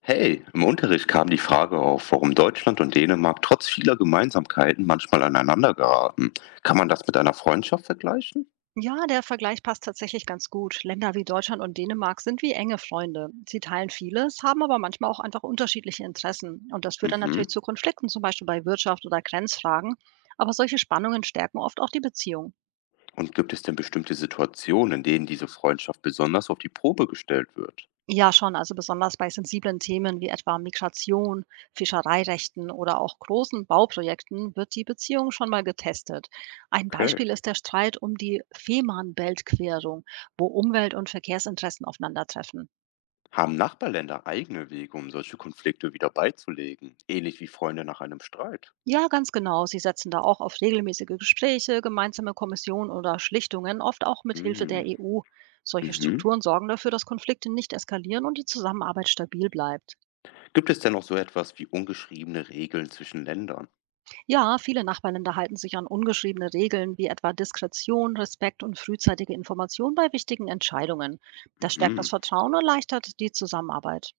Hey, im Unterricht kam die Frage auf, warum Deutschland und Dänemark trotz vieler Gemeinsamkeiten manchmal aneinander geraten. Kann man das mit einer Freundschaft vergleichen? Ja, der Vergleich passt tatsächlich ganz gut. Länder wie Deutschland und Dänemark sind wie enge Freunde. Sie teilen vieles, haben aber manchmal auch einfach unterschiedliche Interessen. Und das führt dann Mhm. natürlich zu Konflikten, zum Beispiel bei Wirtschaft oder Grenzfragen. Aber solche Spannungen stärken oft auch die Beziehung. Und gibt es denn bestimmte Situationen, in denen diese Freundschaft besonders auf die Probe gestellt wird? Ja, schon, also besonders bei sensiblen Themen wie etwa Migration, Fischereirechten oder auch großen Bauprojekten wird die Beziehung schon mal getestet. Ein Okay. Beispiel ist der Streit um die Fehmarnbelt-Querung, wo Umwelt- und Verkehrsinteressen aufeinandertreffen. Haben Nachbarländer eigene Wege, um solche Konflikte wieder beizulegen? Ähnlich wie Freunde nach einem Streit? Ja, ganz genau. Sie setzen da auch auf regelmäßige Gespräche, gemeinsame Kommissionen oder Schlichtungen, oft auch mit Hilfe der Mhm. EU. Solche Mhm. Strukturen sorgen dafür, dass Konflikte nicht eskalieren und die Zusammenarbeit stabil bleibt. Gibt es denn auch so etwas wie ungeschriebene Regeln zwischen Ländern? Ja, viele Nachbarländer halten sich an ungeschriebene Regeln wie etwa Diskretion, Respekt und frühzeitige Information bei wichtigen Entscheidungen. Das stärkt das Mhm. Vertrauen und erleichtert die Zusammenarbeit.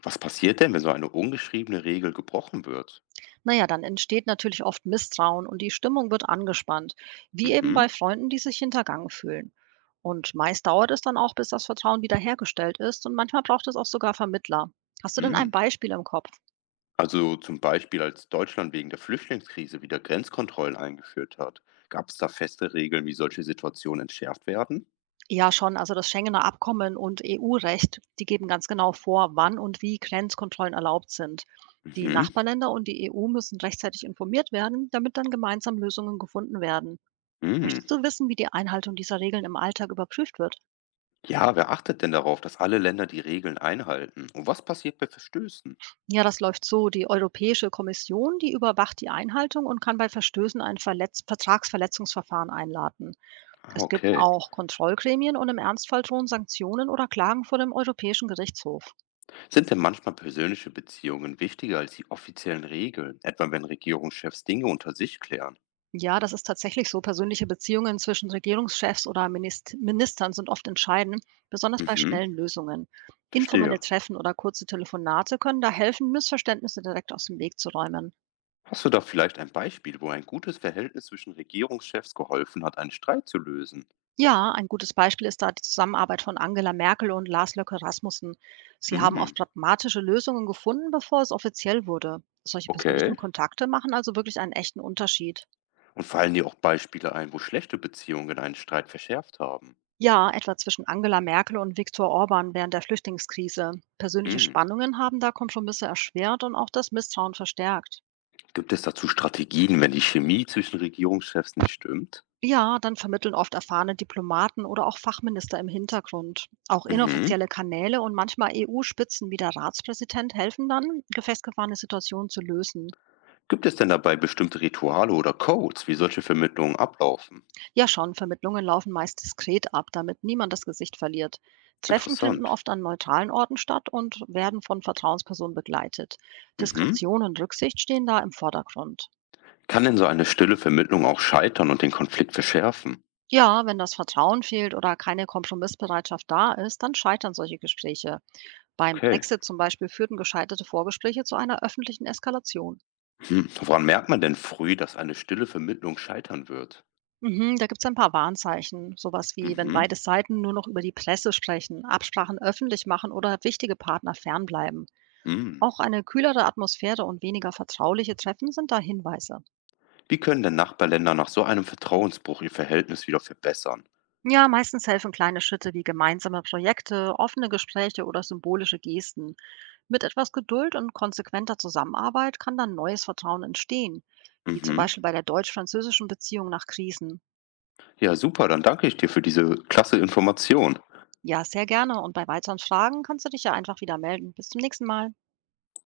Was passiert denn, wenn so eine ungeschriebene Regel gebrochen wird? Na ja, dann entsteht natürlich oft Misstrauen und die Stimmung wird angespannt, wie eben bei Mhm. Freunden, die sich hintergangen fühlen. Und meist dauert es dann auch, bis das Vertrauen wiederhergestellt ist und manchmal braucht es auch sogar Vermittler. Hast du denn ein Hm. Beispiel im Kopf? Also zum Beispiel, als Deutschland wegen der Flüchtlingskrise wieder Grenzkontrollen eingeführt hat, gab es da feste Regeln, wie solche Situationen entschärft werden? Ja, schon. Also das Schengener Abkommen und EU-Recht, die geben ganz genau vor, wann und wie Grenzkontrollen erlaubt sind. Die Mhm. Nachbarländer und die EU müssen rechtzeitig informiert werden, damit dann gemeinsam Lösungen gefunden werden. Hm. Möchtest du wissen, wie die Einhaltung dieser Regeln im Alltag überprüft wird? Ja, wer achtet denn darauf, dass alle Länder die Regeln einhalten? Und was passiert bei Verstößen? Ja, das läuft so. Die Europäische Kommission, die überwacht die Einhaltung und kann bei Verstößen ein Verletz Vertragsverletzungsverfahren einladen. Ah, Es gibt okay. auch Kontrollgremien und im Ernstfall drohen Sanktionen oder Klagen vor dem Europäischen Gerichtshof. Sind denn manchmal persönliche Beziehungen wichtiger als die offiziellen Regeln, etwa wenn Regierungschefs Dinge unter sich klären? Ja, das ist tatsächlich so. Persönliche Beziehungen zwischen Regierungschefs oder Ministern sind oft entscheidend, besonders bei Mhm. schnellen Lösungen. Verstehe. Informelle Treffen oder kurze Telefonate können da helfen, Missverständnisse direkt aus dem Weg zu räumen. Hast du da vielleicht ein Beispiel, wo ein gutes Verhältnis zwischen Regierungschefs geholfen hat, einen Streit zu lösen? Ja, ein gutes Beispiel ist da die Zusammenarbeit von Angela Merkel und Lars Løkke Rasmussen. Sie haben oft Mhm. pragmatische Lösungen gefunden, bevor es offiziell wurde. Solche persönlichen Okay. Kontakte machen also wirklich einen echten Unterschied. Und fallen dir auch Beispiele ein, wo schlechte Beziehungen einen Streit verschärft haben? Ja, etwa zwischen Angela Merkel und Viktor Orban während der Flüchtlingskrise. Persönliche Hm. Spannungen haben da Kompromisse erschwert und auch das Misstrauen verstärkt. Gibt es dazu Strategien, wenn die Chemie zwischen Regierungschefs nicht stimmt? Ja, dann vermitteln oft erfahrene Diplomaten oder auch Fachminister im Hintergrund. Auch Mhm. inoffizielle Kanäle und manchmal EU-Spitzen wie der Ratspräsident helfen dann, gefestgefahrene Situationen zu lösen. Gibt es denn dabei bestimmte Rituale oder Codes, wie solche Vermittlungen ablaufen? Ja schon, Vermittlungen laufen meist diskret ab, damit niemand das Gesicht verliert. Treffen finden Interessant. oft an neutralen Orten statt und werden von Vertrauenspersonen begleitet. Mhm. Diskretion und Rücksicht stehen da im Vordergrund. Kann denn so eine stille Vermittlung auch scheitern und den Konflikt verschärfen? Ja, wenn das Vertrauen fehlt oder keine Kompromissbereitschaft da ist, dann scheitern solche Gespräche. Beim Okay. Brexit zum Beispiel führten gescheiterte Vorgespräche zu einer öffentlichen Eskalation. Hm. Woran merkt man denn früh, dass eine stille Vermittlung scheitern wird? Mhm, da gibt es ein paar Warnzeichen, sowas wie, wenn Mhm. beide Seiten nur noch über die Presse sprechen, Absprachen öffentlich machen oder wichtige Partner fernbleiben. Hm. Auch eine kühlere Atmosphäre und weniger vertrauliche Treffen sind da Hinweise. Wie können denn Nachbarländer nach so einem Vertrauensbruch ihr Verhältnis wieder verbessern? Ja, meistens helfen kleine Schritte wie gemeinsame Projekte, offene Gespräche oder symbolische Gesten. Mit etwas Geduld und konsequenter Zusammenarbeit kann dann neues Vertrauen entstehen, wie zum Mhm. Beispiel bei der deutsch-französischen Beziehung nach Krisen. Ja, super, dann danke ich dir für diese klasse Information. Ja, sehr gerne und bei weiteren Fragen kannst du dich ja einfach wieder melden. Bis zum nächsten Mal.